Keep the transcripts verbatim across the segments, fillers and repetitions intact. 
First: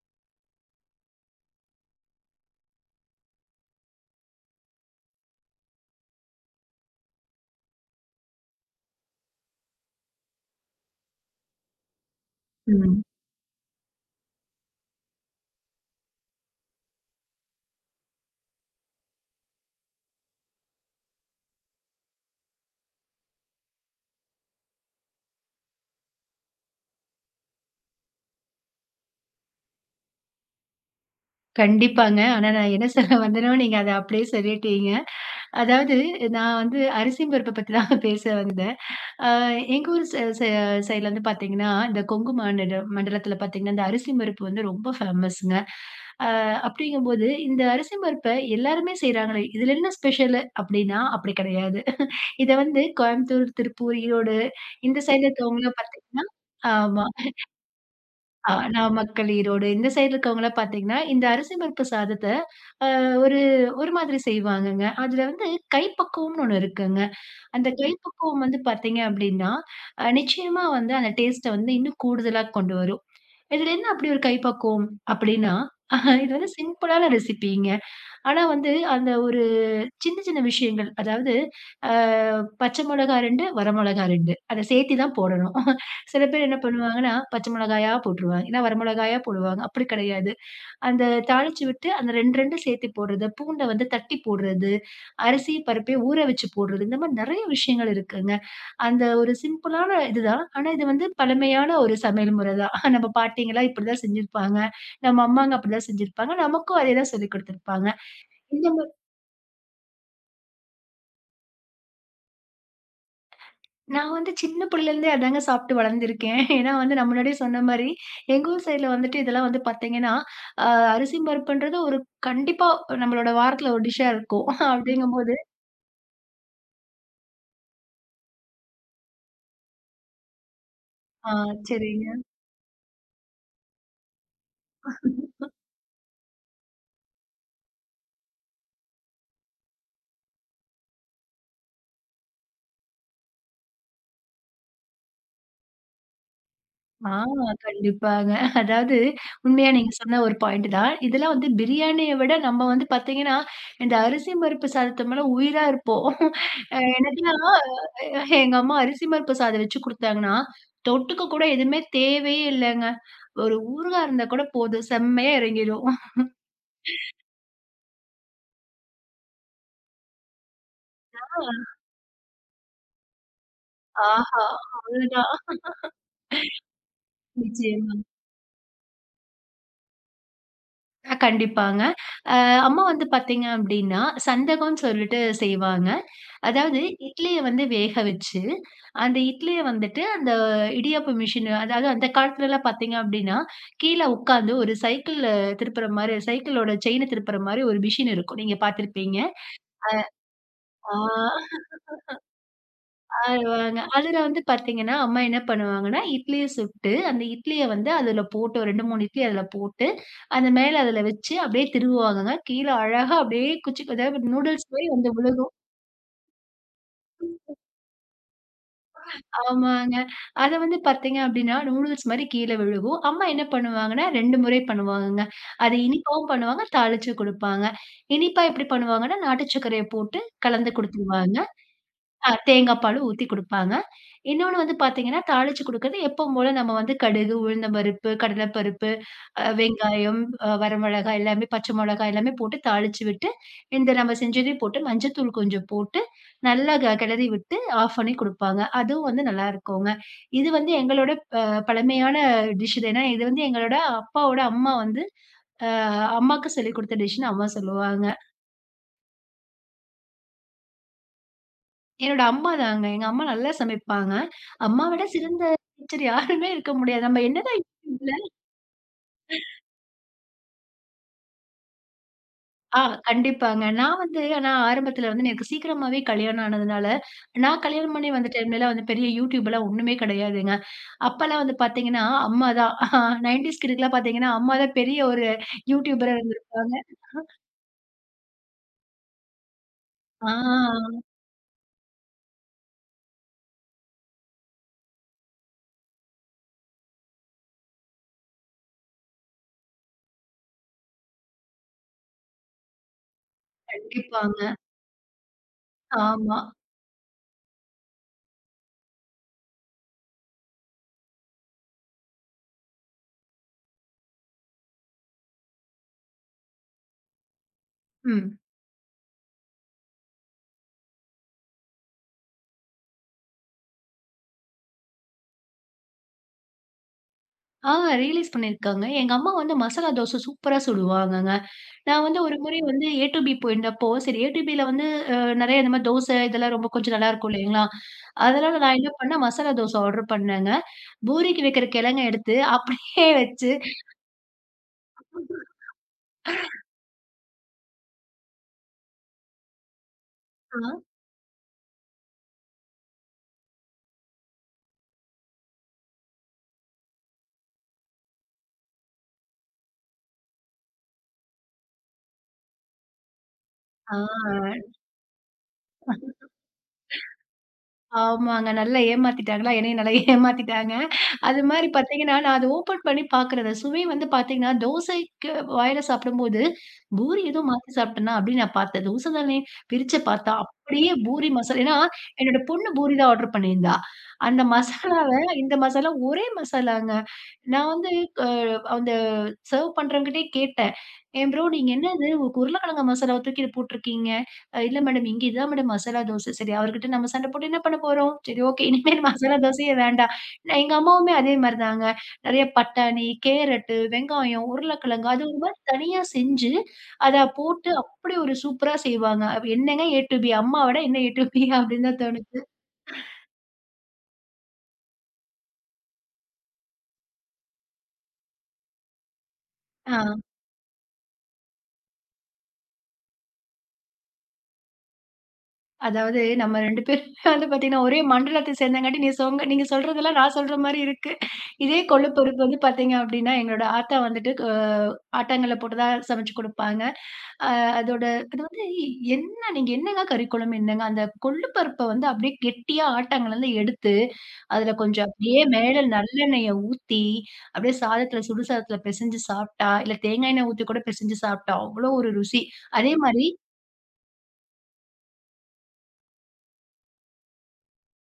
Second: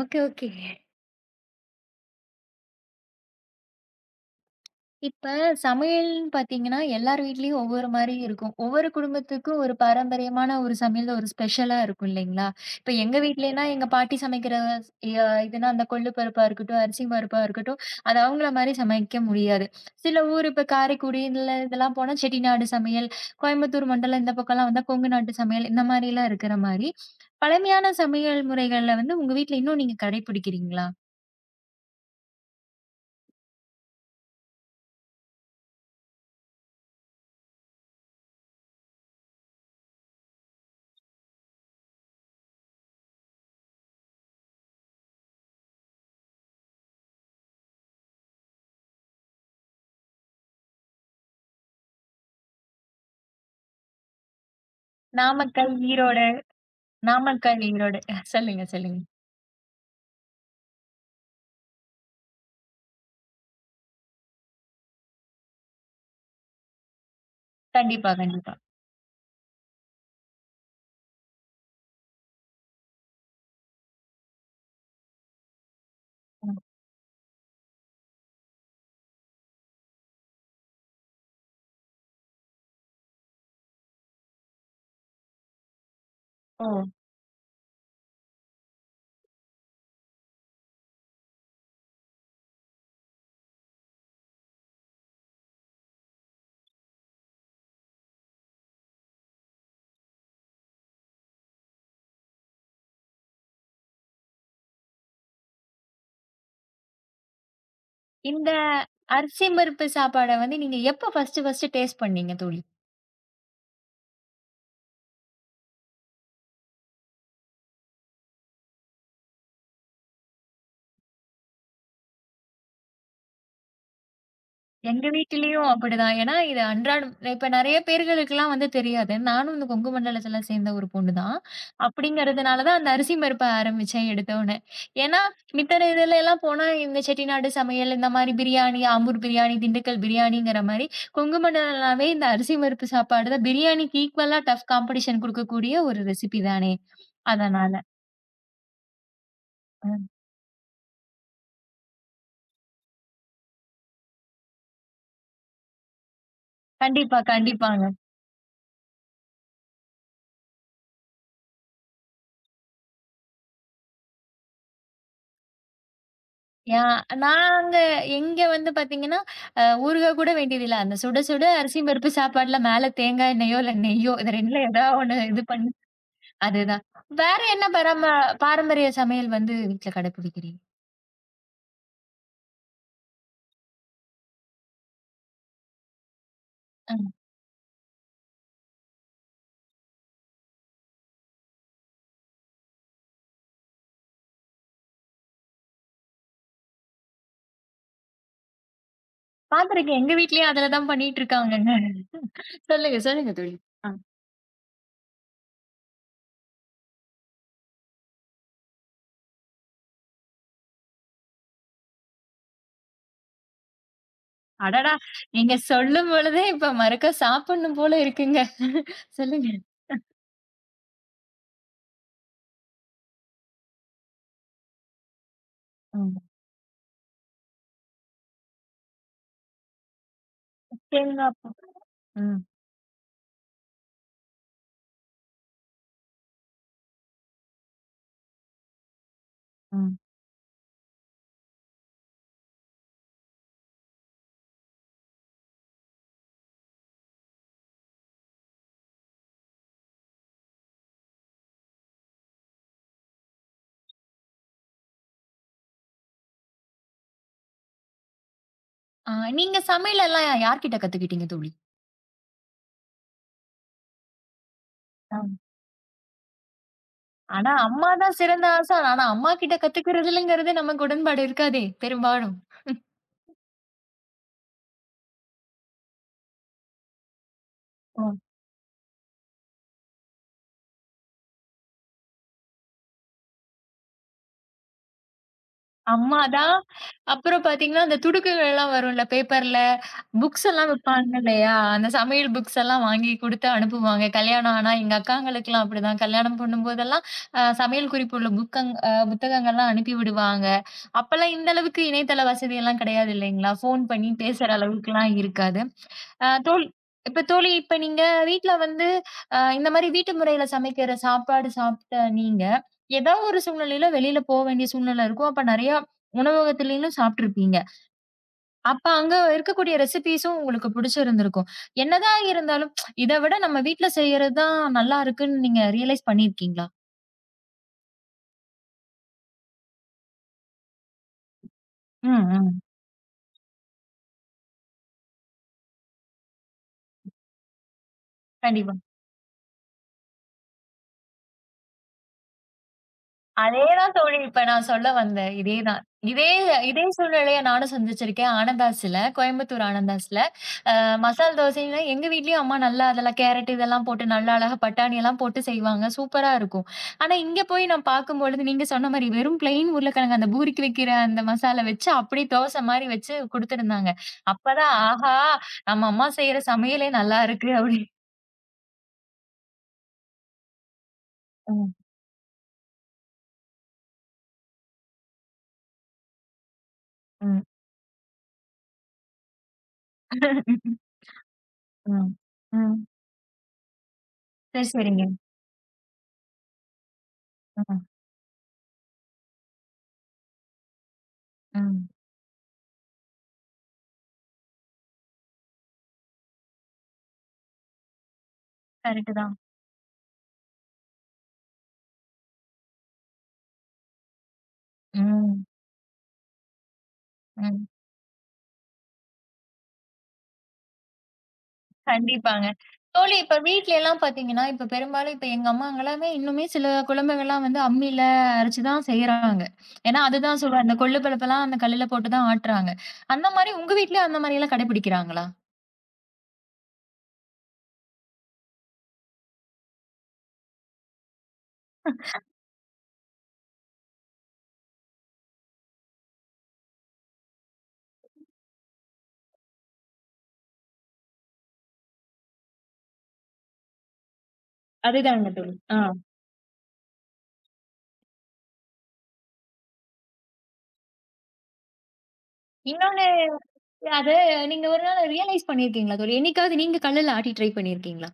Okay, okay. இப்ப சமையல்ன்னு பார்த்தீங்கன்னா, எல்லார் வீட்லயும் ஒவ்வொரு மாரி இருக்கும். ஒவ்வொரு குடும்பத்துக்கும் ஒரு பாரம்பரியமான ஒரு சமையல் ஒரு ஸ்பெஷலா இருக்கும் இல்லைங்களா? இப்ப ம். எங்க வீட்லன்னா எங்க பாட்டி சமைக்கிற ய இதுனா அந்த கொள்ளு பருப்பா இருக்கட்டும், அரிசி பருப்பா இருக்கட்டும், அது அவங்கள மாரி சமைக்க முடியாது. சில ஊர் இப்ப காரைக்குடி இல்ல இதெல்லாம் போனா செட்டிநாடு சமையல், கோயம்புத்தூர் மண்டலம் இந்த பக்கம்லாம் வந்தா கொங்கு நாட்டு சமையல் இந்த மாரிலாம் இருக்கிற மாரி, பழமையான சமையல் முறைகள்ல வந்து உங்க வீட்ல இன்னும் நீங்க கடைபிடிக்கிறீங்களா? கண்டிப்பாங்க. ஆனா நான் என்ன சொல்ல வந்தேனோ, நீங்க அத அப்படியே சொல்லிட்டீங்க. அதாவது நான் வந்து அரிசி பருப்ப பத்தி தான் பேச வந்தேன். அ எங்க ஊர் ச ச சைட்ல வந்து பார்த்தீங்கன்னா, இந்த கொங்கு மாநில மண்டலத்தில பார்த்தீங்கன்னா, இந்த அரிசி பருப்பு வந்து ரொம்ப ஃபேமஸ்ங்க. அ அப்படிங்கும்போது, இந்த அரிசி பருப்ப எல்லாருமே செய்றாங்களே, இதில என்ன ஸ்பெஷலு அப்படின்னா, அப்படி கிடையாது. இத வந்து கோயம்புத்தூர், திருப்பூர், ஈரோடு இந்த சைட்ல நாமக்கல், இருக்கவங்கலாம் பார்த்தீங்கன்னா, ஈரோடு ஆமா. நாமக்கல், ஈரோடு. ஆ சொல்லுங்க, சொல்லுங்க. நாமக்கல், ஈரோடு இந்த சைடு இருக்கவங்கலாம் பார்த்தீங்கன்னா, இந்த அரிசி பருப்பு சாதத்த அ ஒரு ஒரு மாதிரி செய்வாங்கங்க. அதுல வந்து கைப்பக்குவம்னு ஒண்ணு இருக்குங்க. அந்த கண்டிப்பா, கைப்பக்குவம் கண்டிப்பா. வந்து பார்த்தீங்க அப்டின்னா, அ நிச்சயமா வந்து அந்த டேஸ்ட்ட வந்து இன்னும் கூடுதலா கொண்டு வரும். இதுல என்ன அப்படி ஒரு கைப்பக்குவம்? அப்படின்னா, இது வந்து ம். சிம்பிளான ரெசிபிங்க. ஆனா வந்து அந்த ஒரு சின்ன, சின்ன விஷயங்கள். அதாவது அ பச்சை மொளகா ரெண்டு, வர மொளகா ரெண்டு. அத சேர்த்தி தான் போடணும். சில பேர் என்ன ஓ! பண்ணுவாங்கன்னா, பச்சை மிளகாயா போட்டுருவாங்க. இல்ல வர மிளகாயா போடுவாங்க. அப்படி கிடையாது. அந்த தாளிச்சு விட்டு அந்த ரெண்டு, ரெண்டு சேர்த்து போடுறது, பூண்ட வந்து தட்டி போடுறது, அரிசி பருப்பையும் ஊற வச்சு போடுறது, இந்த மாரி நெறைய விஷயங்கள் இருக்குங்க. அந்த ஒரு சிம்பிளான இதுதான். ஆனா இது வந்து பழமையான ஒரு சமையல் முறை தான். நம்ம பாட்டிங்கலாம் இப்படிதான் செஞ்சிருப்பாங்க. நம்ம அம்மாங்க அப்படிதான் செஞ்சிருப்பாங்க. நமக்கும் அதே தான் சொல்லிக் குடுத்துருப்பாங்க. இந்த இந்த அரிசி பருப்பு சாப்பாட வந்து நீங்க எப்ப ஃபர்ஸ்ட்டு, ஃபர்ஸ்ட்டு டேஸ்ட் பண்ணீங்க தோழி? நான் வந்து சின்ன பிள்ளையிலேருந்தே அதாங்க சாப்பிட்டு வளர்ந்துருக்கேன். ஏன்னா வந்து நான் முன்னாடியே சொன்ன மாரி, எங்க ஊர் சைடுல வந்துட்டு இதெல்லாம் வந்து பார்த்தீங்கன்னா, அ அரிசி பருப்புன்றது ஒரு கண்டிப்பா நம்மளோட வாரத்தில ஒரு டிஷ்ஷா இருக்கும். எங்க அப்படிங்கும்போது வீட்டிலயும் அப்படிதான். ஏன்னா, இது அன்றாடம் இப்ப நெறைய பேர்களுக்குலாம் வந்து தெரியாது. நானும் இந்த கொங்கு மண்டலத்தில சேர்ந்த ஒரு பொண்ணு ஆ, தான். சரிங்க. அப்படிங்கிறதுனால தான் அந்த அரிசி பருப்ப ஆரம்பிச்சேன் எடுத்தோனே. ஏன்னா, மித்த இதுல எல்லாம் போனா இந்த செட்டிநாடு சமையல், இந்த மாரி பிரியாணி, ஆம்பூர் பிரியாணி, திண்டுக்கல் பிரியாணிங்கிற மாரி கொங்கு மண்டலம்னாவே இந்த அரிசி பருப்பு சாப்பாடு தான் பிரியாணிக்கு ஈக்குவலா டஃப் காம்படிஷன் குடுக்கக்கூடிய ஒரு ரெசிபி தானே. ஆ, அதனால. கண்டிப்பாங்க. அதாவது உண்மையா நீங்க ம். சொன்ன ஒரு பாயிண்ட் தான். இதெல்லாம் வந்து பிரியாணிய விட நம்ம வந்து பார்த்தீங்கன்னா, இந்த அரிசி பருப்பு சாதத்து மேல உயிரா இருப்போம். அ கண்டிப்பா, எனக்கெல்லாம் கண்டிப்பாங்க. எ எங்க அம்மா அரிசி பருப்பு சாதம் வச்சு குடுத்தாங்கன்னா, தொட்டுக்க கூட எதுவுமே தேவையே இல்லங்க. ஒரு ஊறுகாய் இருந்தா கூட போதும். செம்மையா இறங்கிரும். யா நாங்க எங்க வந்து பாத்தீங்கன்னா, அ ஊறுகா கூட வேண்டியதில்ல. அந்த சுட சுட அரிசியும் பருப்பு சாப்பாட்ல மேல தேங்காய் எண்ணெயோ, இல்ல நெய்யோ இது ஆஹா! ரெண்டுல ஏதா ஒண்ணு அவ்ளோதான். இது பண்ணி அதுதான். வேற என்ன நிச்சயமா. பராம பாரம்பரிய சமையல் வந்து வீட்ல கடைபிடிக்கிறீங்க? அ, கண்டிப்பாங்க. அ அம்மா வந்து பார்த்தீங்க அப்டின்னா, சந்தகம்னு சொல்லிட்டு செய்வாங்க. அதாவது அ இட்லிய வந்து வேக வச்சு, அந்த இட்லிய வந்துட்டு அந்த இடியாப்ப மிஷின் அதாவது அந்த காலத்துலலாம் பார்த்தீங்க அப்டின்னா, கீழ உட்காந்து ஒரு சைக்கிள் திருப்புற மாரி சைக்கிளோட செயின திருப்புற மாரி ஒரு மிஷின் இருக்கும். நீங்க பார்த்திருப்பீங்க. பாத்துருக்கேன். எங்க வீட்லயும் அதுல தான் ஆ, பண்ணிட்டு இருக்காங்கங்க. சொல்லுங்க, சொல்லுங்க தோழி. அழுவாங்க. அ அதுல வந்து பார்த்தீங்கன்னா, அம்மா என்ன பண்ணுவாங்கன்னா, இட்லிய சுட்டு, அந்த இட்லிய வந்து அதுல போட்டு ஒரு ரெண்டு, மூணு இட்லி அதுல போட்டு, அந்த மேல அதுல வச்சு அப்படியே திருவுவாங்கங்க. கீழ அழகா அப்படியே குச்சி அதாவது நூடுல்ஸ் மாரி அடடா! வந்து விழுகும். நீங்க சொல்லும் பொழுதே இப்ப மறுக்கா சாப்பிடணும் போல இருக்குங்க. சொல்லுங்க. ஆமாங்க. அத வந்து பார்த்தீங்க அப்படின்னா, நூடுல்ஸ் மாரி கீழ விழுகும். அம்மா என்ன பண்ணுவாங்கன்னா, ரெண்டு முறை பண்ணுவாங்கங்க. அது ம். இனிப்பாவும் பண்ணுவாங்க, தாளிச்சு குடுப்பாங்க. இனிப்பா எப்படி பண்ணுவாங்கன்னா, நாட்டு சர்க்கரைய போட்டு கலந்து தேங்காய் குடுத்துருவாங்க. பூ. ஆ, ம், தேங்காய் பால் ஊத்தி குடுப்பாங்க. இன்னொன்னு வந்து பார்த்தீங்கன்னா, தாளிச்சு குடுக்குறது எப்பவும் போல நம்ம வந்து கடுகு, உளுந்தம் பருப்பு, கடலை பருப்பு, அ ம். வெங்காயம், அ வரமிளகாய் எல்லாமே, பச்சை மிளகாய் எல்லாமே போட்டு தாளிச்சு விட்டு, இந்த நம்ம செஞ்சதையும் போட்டு மஞ்சத்தூள் கொஞ்சம் போட்டு நல்லா க கெளறி விட்டு ஆஃப் பண்ணி குடுப்பாங்க. அதுவும் வந்து நல்லாருக்குங்க. இது வந்து எங்களோட ப பழமையான டிஷ் இது. ஏன்னா, இது வந்து எங்களோட அப்பாவோட அம்மா வந்து அ அம்மாக்கு சொல்லிக் குடுத்த டிஷ்ன்னு அம்மா சொல்லுவாங்க. ஆ நீங்க சமையல் எல்லாம் யார்கிட்ட கத்துக்கிட்டீங்க தோழி? என்னோட அம்மா தாங்க. எங்க அம்மா நல்லா சமைப்பாங்க. அம்மா விட சிறந்த டீச்சர் யாருமே இருக்க முடியாது. நம்ம ஆனா, என்னதான் அம்மா யூடியூப்ல தான் சிறந்த ஆசான். ஆனா, அம்மா கிட்ட கத்துக்கிறதுலங்கிறது நமக்கு உடன்பாடு இருக்காதே! பெரும்பாலும். ஆ, கண்டிப்பாங்க. நான் வந்து ஆனா ஆரம்பத்துல வந்து எனக்கு சீக்கிரமாவே கல்யாணம் ஆனதுனால, நான் கல்யாணம் பண்ணி வந்த டைம்லலாம் வந்து பெரிய யூடியூப்லாம் ஒண்ணுமே கிடையாதுங்க. அப்பலாம் வந்து பார்த்தீங்கன்னா, அம்மா தான் 90ஸ் கிட்க்குலாம் பார்த்தீங்கன்னா, அம்மா தான் பெரிய ஒரு யூடியூபரா அம்மா தான். இருந்திருப்பாங்க. அப்புறம் பார்த்தீங்கன்னா, அந்த துடுக்குகள்லாம் வரும்ல பேப்பர்ல. புக்ஸ் எல்லாம் ஆ, விப்பாங்க இல்லையா? அந்த சமையல் புக்ஸ் எல்லாம் வாங்கி குடுத்து அனுப்புவாங்க. கல்யாணம் ஆனா எங்க அக்காங்களுக்கெல்லாம் அப்படிதான். கல்யாணம் பண்ணும்போதெல்லாம் அ சமையல் குறிப்பு உள்ள புக்கங் அ புத்தகங்கள்லாம் அனுப்பி விடுவாங்க. அப்பல்லாம் இந்த அளவுக்கு இணையதள வசதியெல்லாம் கிடையாது இல்லைங்களா? ஃபோன் பண்ணி கண்டிப்பாங்க. பேசுற அளவுக்குலாம் இருக்காது. அ ஆமா. தோழி இப்ப தோழி இப்ப நீங்க வீட்ல வந்து அ இந்த மாரி வீட்டு முறையில சமைக்கிற சாப்பாடு சாப்பிட்ட நீங்க, ஏதாவது ஒரு சூழ்நிலையில வெளியில போ வேண்டிய சூழ்நிலை இருக்கும். அப்ப நெறையா உணவகத்திலயும் சாப்பிட்டுருப்பீங்க. ம். அப்ப அங்க இருக்கக்கூடிய ரெசிபீஸும் உங்களுக்கு பிடிச்சிருந்திருக்கும். என்னதான் இருந்தாலும், இத விட நம்ம வீட்ல செய்யறது தான் நல்லா இருக்குன்னு நீங்க ரியலைஸ் பண்ணியிருக்கீங்களா? ஆ, ரியலைஸ் பண்ணியிருக்காங்க. எங்க அம்மா வந்து மசாலா தோசை சூப்பரா சுடுவாங்கங்க. நான் ம், வந்து ஒரு முறை ம். வந்து ஏ டூ பி போயிருந்தப்போ, சரி ஏ டூ பில வந்து அ நெறைய இந்த மாரி தோசை இதெல்லாம் ரொம்ப கொஞ்சம் நல்லாருக்கும் இல்லைங்களா? அதனால கண்டிப்பா. நான் என்ன பண்ணேன், மசாலா தோசை ஆர்டர் பண்ணேங்க. பூரிக்கு வைக்கிற கிழங்க எடுத்து அப்படியே வச்சு அதேதான் தோழி இப்ப நான் சொல்ல வந்தேன். இதேதான். இதே இதே சூழ்நிலைய நானும் சந்திச்சிருக்கேன். ஆனந்தாஸ்ல, கோயம்புத்தூர் ஆனந்தாஸ்ல. ஆ அ மசால் தோசைன்னா எங்க வீட்லயும் அம்மா நல்லா அதெல்லாம் கேரட் இதெல்லாம் போட்டு நல்லா அழகா பட்டாணி எல்லாம் போட்டு செய்வாங்க. சூப்பரா இருக்கும். ஆனா இங்க போய் நான் பார்க்கும்பொழுது நீங்க சொன்ன மாரி வெறும் பிளெயின் உருளைக்கிழங்கு அந்த பூரிக்கு வைக்கிற அந்த மசாலா வச்சு அப்படியே தோசை மாரி வச்சு குடுத்துருந்தாங்க. ஆ அப்பதான் ஆஹா! நம்ம அம்மா செய்ற சமையலே நல்லா இருக்கு அப்படி. ஆமாங்க. நல்லா ஏமாத்திட்டாங்களா? என்னையும் நல்லா ஏமாத்திட்டாங்க. அது மாரி ம், பார்த்தீங்கன்னா, நான் அத ஓப்பன் பண்ணி பார்க்குறேன். அந்த சுவை வந்து பார்த்தீங்கன்னா, தோசைக்கு வாயில சாப்பிடும்போது, பூரி ஏதோ ம். மாத்தி சாப்பிட்டேனா? அப்படின்னு நான் பார்த்தேன். தோசை தானே பிரிச்சு பார்த்தா, அப்படியே பூரி மசாலா. ஏன்னா, ம். என்னோட பொண்ணு ம். பூரி தான் ஆர்டர் பண்ணியிருந்தா. அந்த சரி, சரிங்க. மசாலாவ இந்த மசாலா ஒரே மசாலாங்க. நான் ம், வந்து அ அந்த சர்வ் பண்றவங்கிட்டயே கேட்டேன். "ஏன் ப்ரோ நீங்க ம். என்னது உங்களுக்கு உருளைக்கிழங்கு மசாலாவ தூக்கி இத போட்டுருக்கீங்க?" "இல்ல மேடம் இங்க இதான் மேடம் மசாலா தோசை." சரி, அவர்கிட்ட நம்ம சண்டை போட்டு என்ன பண்ண போறோம்? சரி, ஓகே, இனிமேல் கரெக்ட்டு தான். மசாலா தோசையே வேண்டாம். நான் எங்க அம்மாவுமே அதே மாரிதாங்க. நெறைய பட்டாணி, கேரட்டு, வெங்காயம், உருளைக்கிழங்கு அது ஒரு ம், மாரி தனியா செஞ்சு, அத ம். போட்டு அப்படி ஒரு சூப்பரா செய்வாங்க. அப்ப என்னங்க ஏ டூ பி அம்மாவோட என்ன ஏ டூ பி அப்படின்னு தான் தோணுச்சு. கண்டிப்பாங்க. தோழி இப்ப வீட்லலாம் பாத்தீங்கன்னா, இப்ப பெரும்பாலும் இப்ப எங்க அம்மாங்கலாமே இன்னுமே சில குழம்புகள்லாம் வந்து அம்மில அரைச்சு தான் செய்றாங்க. ஆ, ஏன்னா, அதுதான் சொல்றேன். அந்த கொள்ளு பருப்பெல்லாம் அந்த கல்லுல போட்டு தான் ஆட்டுறாங்க. அந்த மாரி உங்க வீட்லயும் அந்த மாரியெல்லாம் கடைபிடிக்கிறாங்களா? அதாவது நம்ம ரெண்டு பேருமே வந்து பார்த்தீங்கன்னா, ஒரே மண்டலத்த சேர்ந்தங்காட்டி நீ சொங்க நீங்க சொல்றதெல்லாம் நான் சொல்ற மாரி இருக்கு. இதே கொள்ளுப்பருப்பு வந்து பார்த்தீங்க அப்படின்னா, எங்களோட ஆத்தா வந்துட்டு அ ஆட்டாங்கல்ல போட்டு தான் சமைச்சு குடுப்பாங்க. அ அதோட அது வந்து என்ன நீங்க என்னங்க கறிக்குழம்பு என்னங்க? அந்த கொள்ளு பருப்ப வந்து அப்படியே கெட்டியா ஆட்டாங்கல்லுல எடுத்து, அதுல கொஞ்சம் அதுதாங்க அப்படியே தோழி. ஆ. மேல நல்லெண்ணெய ஊத்தி, அப்படியே சாதத்துல சுடு சாதத்துல பெசஞ்சு சாப்பிட்டா, இல்ல தேங்காய் எண்ணெய் ஊத்தி கூட பெசஞ்சு சாப்பிட்டா, அவ்வளோ ஒரு ருசி. அதே இன்னொன்னு மாரி அத நீங்க ஒரு நாள் ரியலைஸ் பண்ணியிருக்கீங்களா தோழி? என்னைக்காவது நீங்க கல்லுல ஆட்டி ட்ரை பண்ணியிருக்கீங்களா?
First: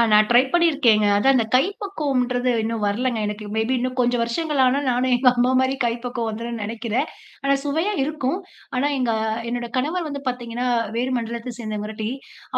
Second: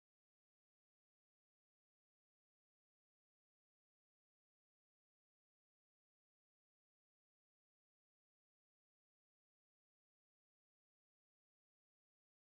ஆ, நான் ட்ரை பண்ணியிருக்கேங்க. அதான் அந்த கைப்பக்குவம்ன்றது இன்னும் வரலங்க எனக்கு. மேபி இன்னும் கொஞ்சம் வருஷங்கள் ஆனா நானும் எங்க அம்மா மாரி கைப்பக்குவம் வந்துரும்ன்னு நெனைக்கிறேன். ஆனா சுவையா இருக்கும். ஆனா எங்க என்னோட கணவர் வந்து பார்த்தீங்கன்னா, வேறு மண்டலத்த சேர்ந்தவங்காட்டி,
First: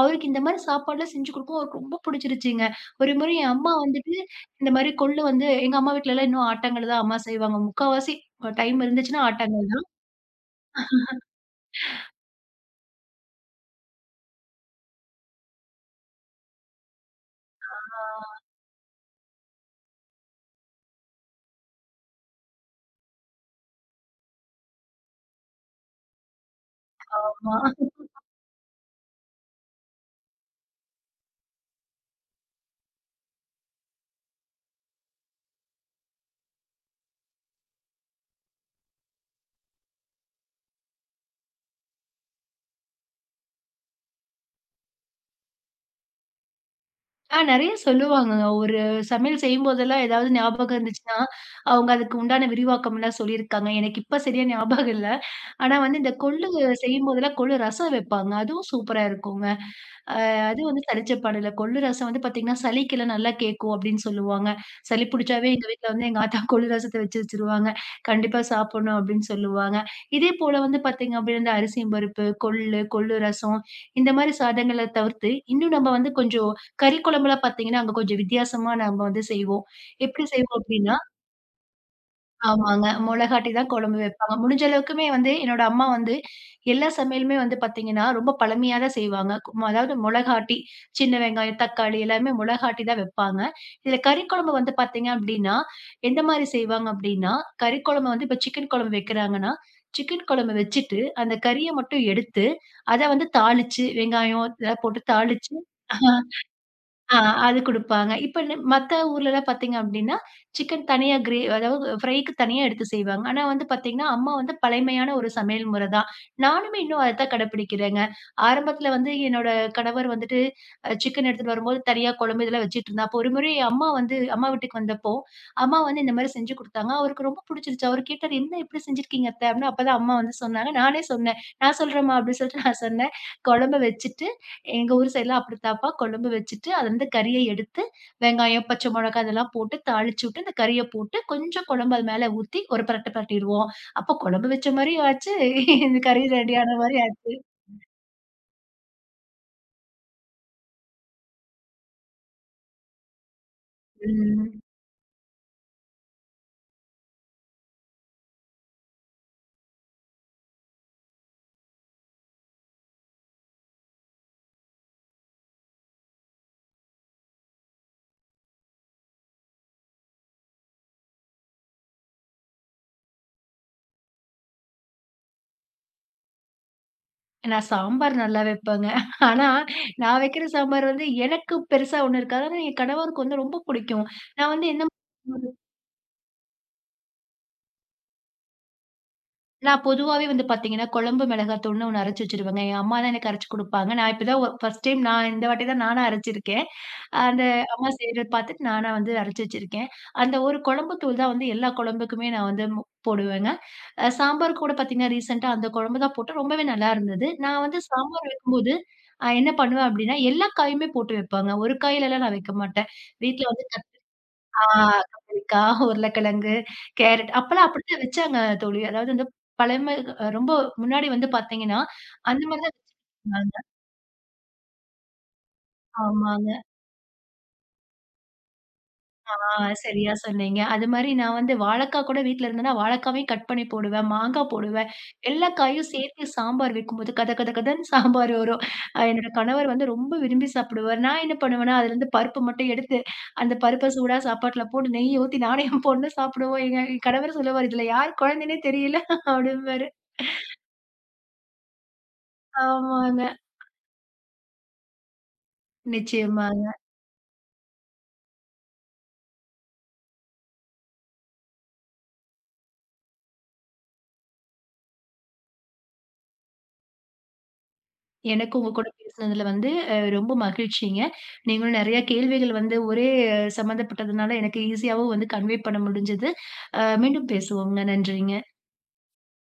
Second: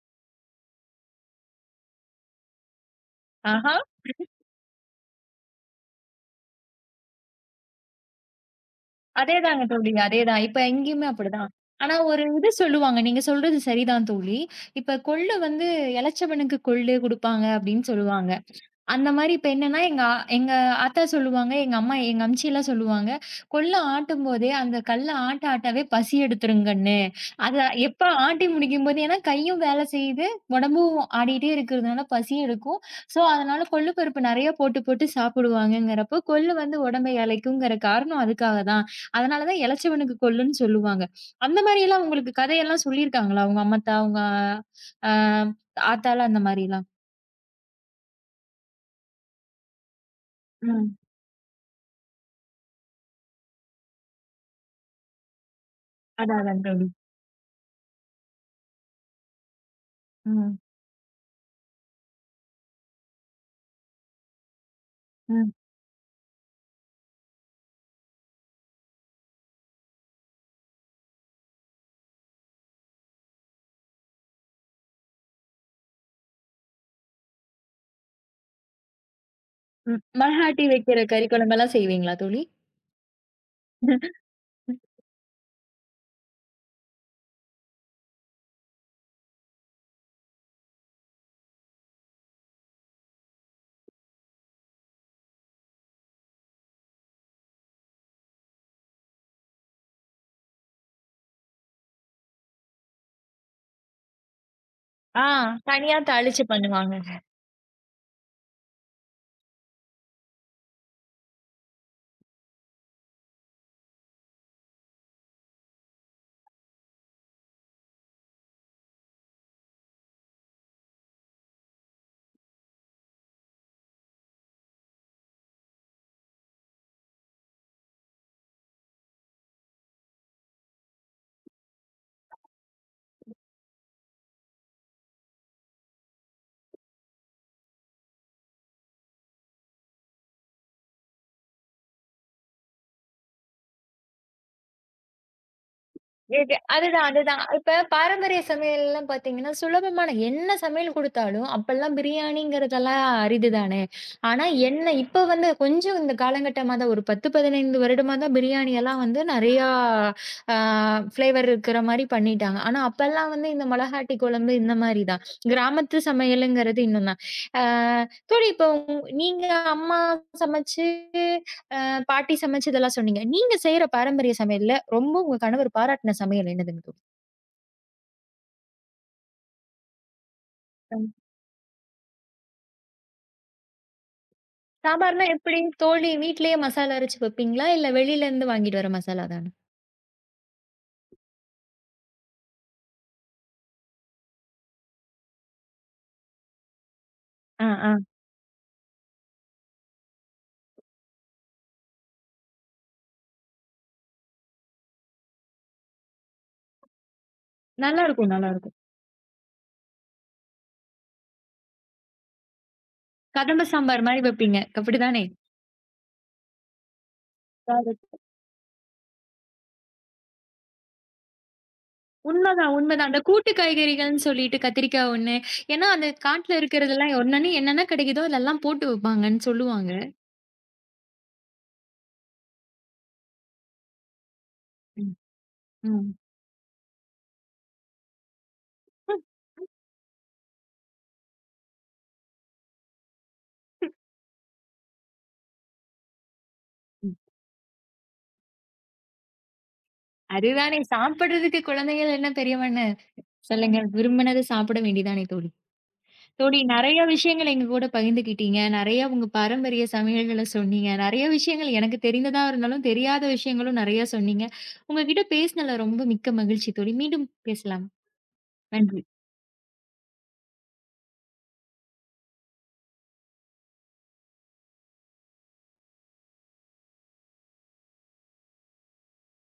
அவருக்கு இந்த மாரி சாப்பாடுலாம் செஞ்சு குடுக்கவும் அவருக்கு ரொம்ப புடிச்சிருச்சுங்க. ஒரு முறை என் அம்மா ஆஹா! வந்துட்டு இந்த மாரி கொள்ளு வந்து எங்க அம்மா வீட்லலாம் இன்னும் ஆட்டாங்கல் தான் அம்மா செய்வாங்க. முக்காவாசி டைம் இருந்துச்சுன்னா அதேதாங்க ஆட்டாங்கல் தான். தோழி. அதேதான். இப்ப இங்கேயுமே அப்படிதான். ஆனா ஒரு இது சொல்லுவாங்க. நீங்க சொல்றது சரிதான் தோழி. இப்ப கொள்ளு வந்து இளைச்சவனுக்கு கொள்ளு குடுப்பாங்க அப்படின்னு சொல்லுவாங்க. அந்த மாரி இப்ப என்னன்னா, எங்க அ எங்க ஆத்தா சொல்லுவாங்க, எங்க அம்மா எங்க அம்ச்சிலாம் சொல்லுவாங்க, "கொள்ள ஆட்டும்போதே அந்த கல்ல ஆட்ட ஆட்டவே பசி எடுத்துரும் கண்ணு. ஆமா. அத எப்ப ஆட்டி முடிக்கும்போது ஏன்னா கையும் வேலை செய்யுது, உடம்பும் ஆடிட்டே இருக்கிறதுனால பசி எடுக்கும். ஸோ, அதனால கொள்ளு பருப்பு நெறைய போட்டு போட்டு சாப்பிடுவாங்கங்கிறப்போ, கொள்ளு வந்து உடம்ப இளைக்குங்கிற காரணம் அதுக்காக தான். அதனால தான் இளைச்சவனுக்கு கொள்ளுன்னு சொல்லுவாங்க." அந்த மாரியெல்லாம் உங்களுக்கு கதையெல்லாம் சொல்லியிருக்காங்களா? உங்க அம்மத்தா, உங்க அ ஆத்தாலாம் அந்த மாரிலாம்? ஆ, நெறைய சொல்லுவாங்கங்க. ஒரு சமையல் செய்யும்போதெல்லாம் ஏதாவது ஞாபகம் ம். இருந்துச்சுன்னா, அவங்க அதுக்கு உண்டான விரிவாக்கம்லாம் சொல்லியிருக்காங்க. எனக்கு இப்ப சரியா ஞாபகம் இல்ல. ஆனா வந்து இந்த அதான் கொள்ளு அதான் தோழி. செய்யும்போதெல்லாம் கொள்ளு ரசம் வைப்பாங்க. அதுவும் சூப்பரா இருக்குங்க. அ ம். அது வந்து சலிச்ச பாடல்ல. கொள்ளு ரசம் வந்து பார்த்தீங்கன்னா, சளிக்கெல்லாம் நல்லா கேட்கும் அப்படின்னு சொல்லுவாங்க. சளி புடிச்சாவே ம், எங்க வீட்ல வந்து எங்க ஆத்தா கொள்ளு ரசத்த வச்சு வச்சுருவாங்க. கண்டிப்பா சாப்பிடணும் அப்படின்னு சொல்லுவாங்க. இதே போல வந்து பார்த்தீங்க அப்படின்னா, இந்த அரிசியும் பருப்பு, கொள்ளு, கொள்ளு ரசம் இந்த மாரி சாதங்கள தவிர்த்து, இன்னும் நம்ம வந்து கொஞ்சம் கறி குழம்புலாம் பார்த்தீங்கன்னா, அங்க கொஞ்சம் வித்தியாசமா நம்ம வந்து செய்வோம். ம். எப்படி செய்வோம் மல்ஹாட்டி அப்படின்னா வைக்கிற கறி குழம்பெல்லாம் செய்வீங்களா தோழி? ஆமாங்க. மொளகாட்டி தான் குழம்பு வைப்பாங்க. முடிஞ்ச அளவுக்குமே வந்து என்னோட அம்மா வந்து எல்லா சமையலுமே வந்து பார்த்தீங்கன்னா, ரொம்ப பழமையா தான் செய்வாங்க. கும் அதாவது மொளகாட்டி, சின்ன வெங்காயம், தக்காளி எல்லாமே மொளகாட்டி தான் வைப்பாங்க. இதில கறி குழம்பு வந்து பார்த்தீங்க அப்டின்னா, எந்த மாரி செய்வாங்க அப்டின்னா, கறி குழம்பு வந்து இப்போ சிக்கன் குழம்பு வைக்கிறாங்கன்னா, சிக்கன் குழம்பு வச்சுட்டு, அந்த கறிய மட்டும் எடுத்து, அத வந்து தாளிச்சு, வெங்காயம் இதெல்லாம் போட்டு ஆ. தாளிச்சு, தனியா தாளிச்சு பண்ணுவாங்க. ஆ, அது குடுப்பாங்க. இப்ப ந மத்த ஊர்லலாம் பார்த்தீங்க அப்டின்னா, சிக்கன் தனியா கிரே அதாவது ஃப்ரைக்கு தனியா எடுத்து செய்வாங்க. ஆனா வந்து பார்த்தீங்கன்னா, அம்மா வந்து பழமையான ஒரு சமையல் முறை தான். நானுமே இன்னும் அதத்தான் கடைப்பிடிக்கிறேங்க. ஆரம்பத்துல வந்து என்னோட கணவர் வந்துட்டு அ சிக்கன் எடுத்துட்டு வரும்போது தனியா குழம்பு இதெல்லாம் வச்சுட்டுருந்தா. அப்போ ஒரு முறை அம்மா வந்து அம்மா வீட்டுக்கு வந்தப்போ, அம்மா வந்து இந்த மாரி செஞ்சு குடுத்தாங்க. அவருக்கு ரொம்ப புடிச்சிருச்சு. அவரு கேட்டாரு, "என்ன இப்டி செஞ்சிருக்கீங்க அத்த?" அப்டின்னு. அப்பதான் அம்மா வந்து சொன்னாங்க. நானே சொன்னேன். "நான் சொல்றேன்ம்மா" அப்டின்னு சொல்லிட்டு நான் சொன்னேன். குழம்ப வச்சுட்டு எங்க ஊர் சைடுலாம் அப்படித்தாப்பா கொழம்பு வச்சுட்டு, அதுலருந்து கறிய எடுத்து, வெங்காயம், பச்சை மொளகா இதெல்லாம் போட்டு தாளிச்சு விட்டு, அந்த கறிய போட்டு, கொஞ்சம் கொழம்பு அது மேல ஊத்தி ஒரு பிரட்டு பிரட்டிருவோம். அப்போ கொழம்பு வச்ச மாரியும் ஆச்சு, இந்த கறி இது ரெடியான மாரி அதுதான், ஆச்சு. அதுதான். இப்ப பாரம்பரிய சமையல்லாம் பாத்தீங்கன்னா, சுலபமான என்ன சமையல் குடுத்தாலும், அப்பல்லாம் பிரியாணிங்கிறதெல்லாம் அரிது தானே! ஆனா ம். என்ன இப்ப வந்து கொஞ்சம் இந்த காலகட்டமா தான் ஒரு பத்து, பதினைந்து வருடமா தான் பிரியாணி எல்லாம் வந்து நெறையா ஆ ஃப்ளேவர் இருக்கிற மாரி பண்ணிட்டாங்க. ஆனா அப்பல்லாம் வந்து இந்த மொளகாட்டி குழம்பு இந்த மாரி தான். கிராமத்து சமையலுங்கிறது இன்னும் தான். ஆ தோழி இப்போ உங் நீங்க அம்மா சமைச்சு அ பாட்டி சமைச்சதெல்லாம் சொன்னீங்க. நீங்க செய்ற பாரம்பரிய சமையல்ல ரொம்ப உங்க கணவர் பாராட்டுன சமையல் என்னதுங்க தோழி? நான் சாம்பார் நல்லா வைப்பேங்க. ஆனா, நான் வைக்கிற சாம்பார் வந்து எனக்கு பெருசா ஒண்ணும் இருக்காது. ஆனா என் கணவருக்கு வந்து ரொம்ப புடிக்கும். நான் வந்து என்ன சாம்பார்னா எப்படி? தோழி வீட்லயே மசாலா அரைச்சு வைப்பீங்களா? இல்ல வெளியிலருந்து வாங்கிட்டு வர மசாலா தானா? நான் பொதுவாவே வந்து பார்த்தீங்கன்னா, குழம்பு மிளகாத்தூள்னு ஒண்ணு அரைச்சு வச்சுருவேங்க. என் அம்மா தான் எனக்கு அரைச்சு குடுப்பாங்க. நான் இப்ப தான் ஒ ஃபர்ஸ்ட் டைம் நான் இந்த வாட்டி தான் நானா அரைச்சிருக்கேன். அந்த ஆ, அம்மா ஆ. செய்றத பார்த்துட்டு நானா வந்து அரைச்சு வச்சிருக்கேன். அந்த ஒரு குழம்பு தூள் தான் வந்து எல்லா குழம்புக்குமே நான் வந்து மு போடுவேங்க. அ, சாம்பார் கூட பார்த்தீங்கன்னா, ரீசென்ட்டா அந்த குழம்பு தான் போட்டேன். ரொம்பவே நல்லா இருந்தது. நான் வந்து சாம்பார் நல்லாருக்கும், வைக்கும்போது, நல்லாருக்கும். அ என்ன பண்ணுவேன் அப்டின்னா, எல்லா காயுமே போட்டு வைப்பேங்க. ஒரு காயிலலாம் நான் வைக்க மாட்டேன். வீட்ல வந்து கதம்ப சாம்பார் மாரி வைப்பீங்க. ஆ, அப்படிதானே? கத்திரிக்காய், உருளைக்கிழங்கு, கேரட் அப்பலாம் அப்படித்தான் கரெக்ட். வச்சாங்க தோழி. அதாவது வந்து பழமை ரொம்ப முன்னாடி வந்து பார்த்தீங்கன்னா, அந்த மாரி உண்மதான், தான் உண்மதான். அந்த கூட்டு வச்சிருந்தாங்க. காய்கறிகள்ன்னு சொல்லிட்டு கத்திரிக்காய் ஒண்ணு, ஏன்னா அந்த ஆமாங்க. காட்டுல இருக்கிறதெல்லாம் ஒண்ணன்னு என்னென்ன கிடைக்குதோ அதெல்லாம் போட்டு ஆ, வைப்பாங்கன்னு சொல்லுவாங்க. சரியா சொன்னீங்க. அதுமாரி நான் வந்து வாழைக்கா கூட வீட்ல இருந்ததுன்னா, வாழைக்காவையும் கட் பண்ணி போடுவேன். மாங்கா போடுவேன். ம். எல்லா காயும் ம். சேர்த்து சாம்பார் வைக்கும்போது கத கத கதன்னு சாம்பார் வரும். அ, என்னோட கணவர் வந்து ரொம்ப விரும்பி சாப்பிடுவாரு. நான் என்ன பண்ணுவேன்னா, அதுலேருந்து பருப்பு மட்டும் எடுத்து, அந்த பருப்ப சூடா சாப்பாட்டுல போட்டு நெய் ஊத்தி நானும் என் பொண்ணும் சாப்பிடுவோம். எங்க கணவர் சொல்லுவாரு, "இதுல யார் குழந்தைன்னே தெரியல" அப்படிம்பாரு. அதுதானே சாப்பிடுறதுக்கு குழந்தைகள் என்ன பெரியவன்னு. ஆமாங்க. சொல்லுங்க. விரும்பினது சாப்பிட வேண்டியதானே தோழி. நிச்சயமா. தோழி, நெறைய விஷயங்கள் எங்க கூட பகிர்ந்துக்கிட்டீங்க. நெறைய உங்க பாரம்பரிய சமையல்கள சொன்னீங்க. நெறைய விஷயங்கள் எனக்கு தெரிந்ததா இருந்தாலும், தெரியாத விஷயங்களும் நெறைய சொன்னீங்க. உங்ககிட்ட பேசினதுல ரொம்ப மிக்க மகிழ்ச்சி தோழி. மீண்டும் பேசலாம். எனக்கு உங்க கூட நன்றி. பேசினதுல வந்து அ ரொம்ப மகிழ்ச்சிங்க. நீங்களும் நெறைய கேள்விகள் வந்து ஒரே அஹ், சம்மந்தப்பட்டதுனால எனக்கு ஈஸியாவும் வந்து கன்வே பண்ண முடிஞ்சது. அ, மீண்டும் பேசுவோங்க. நன்றிங்க.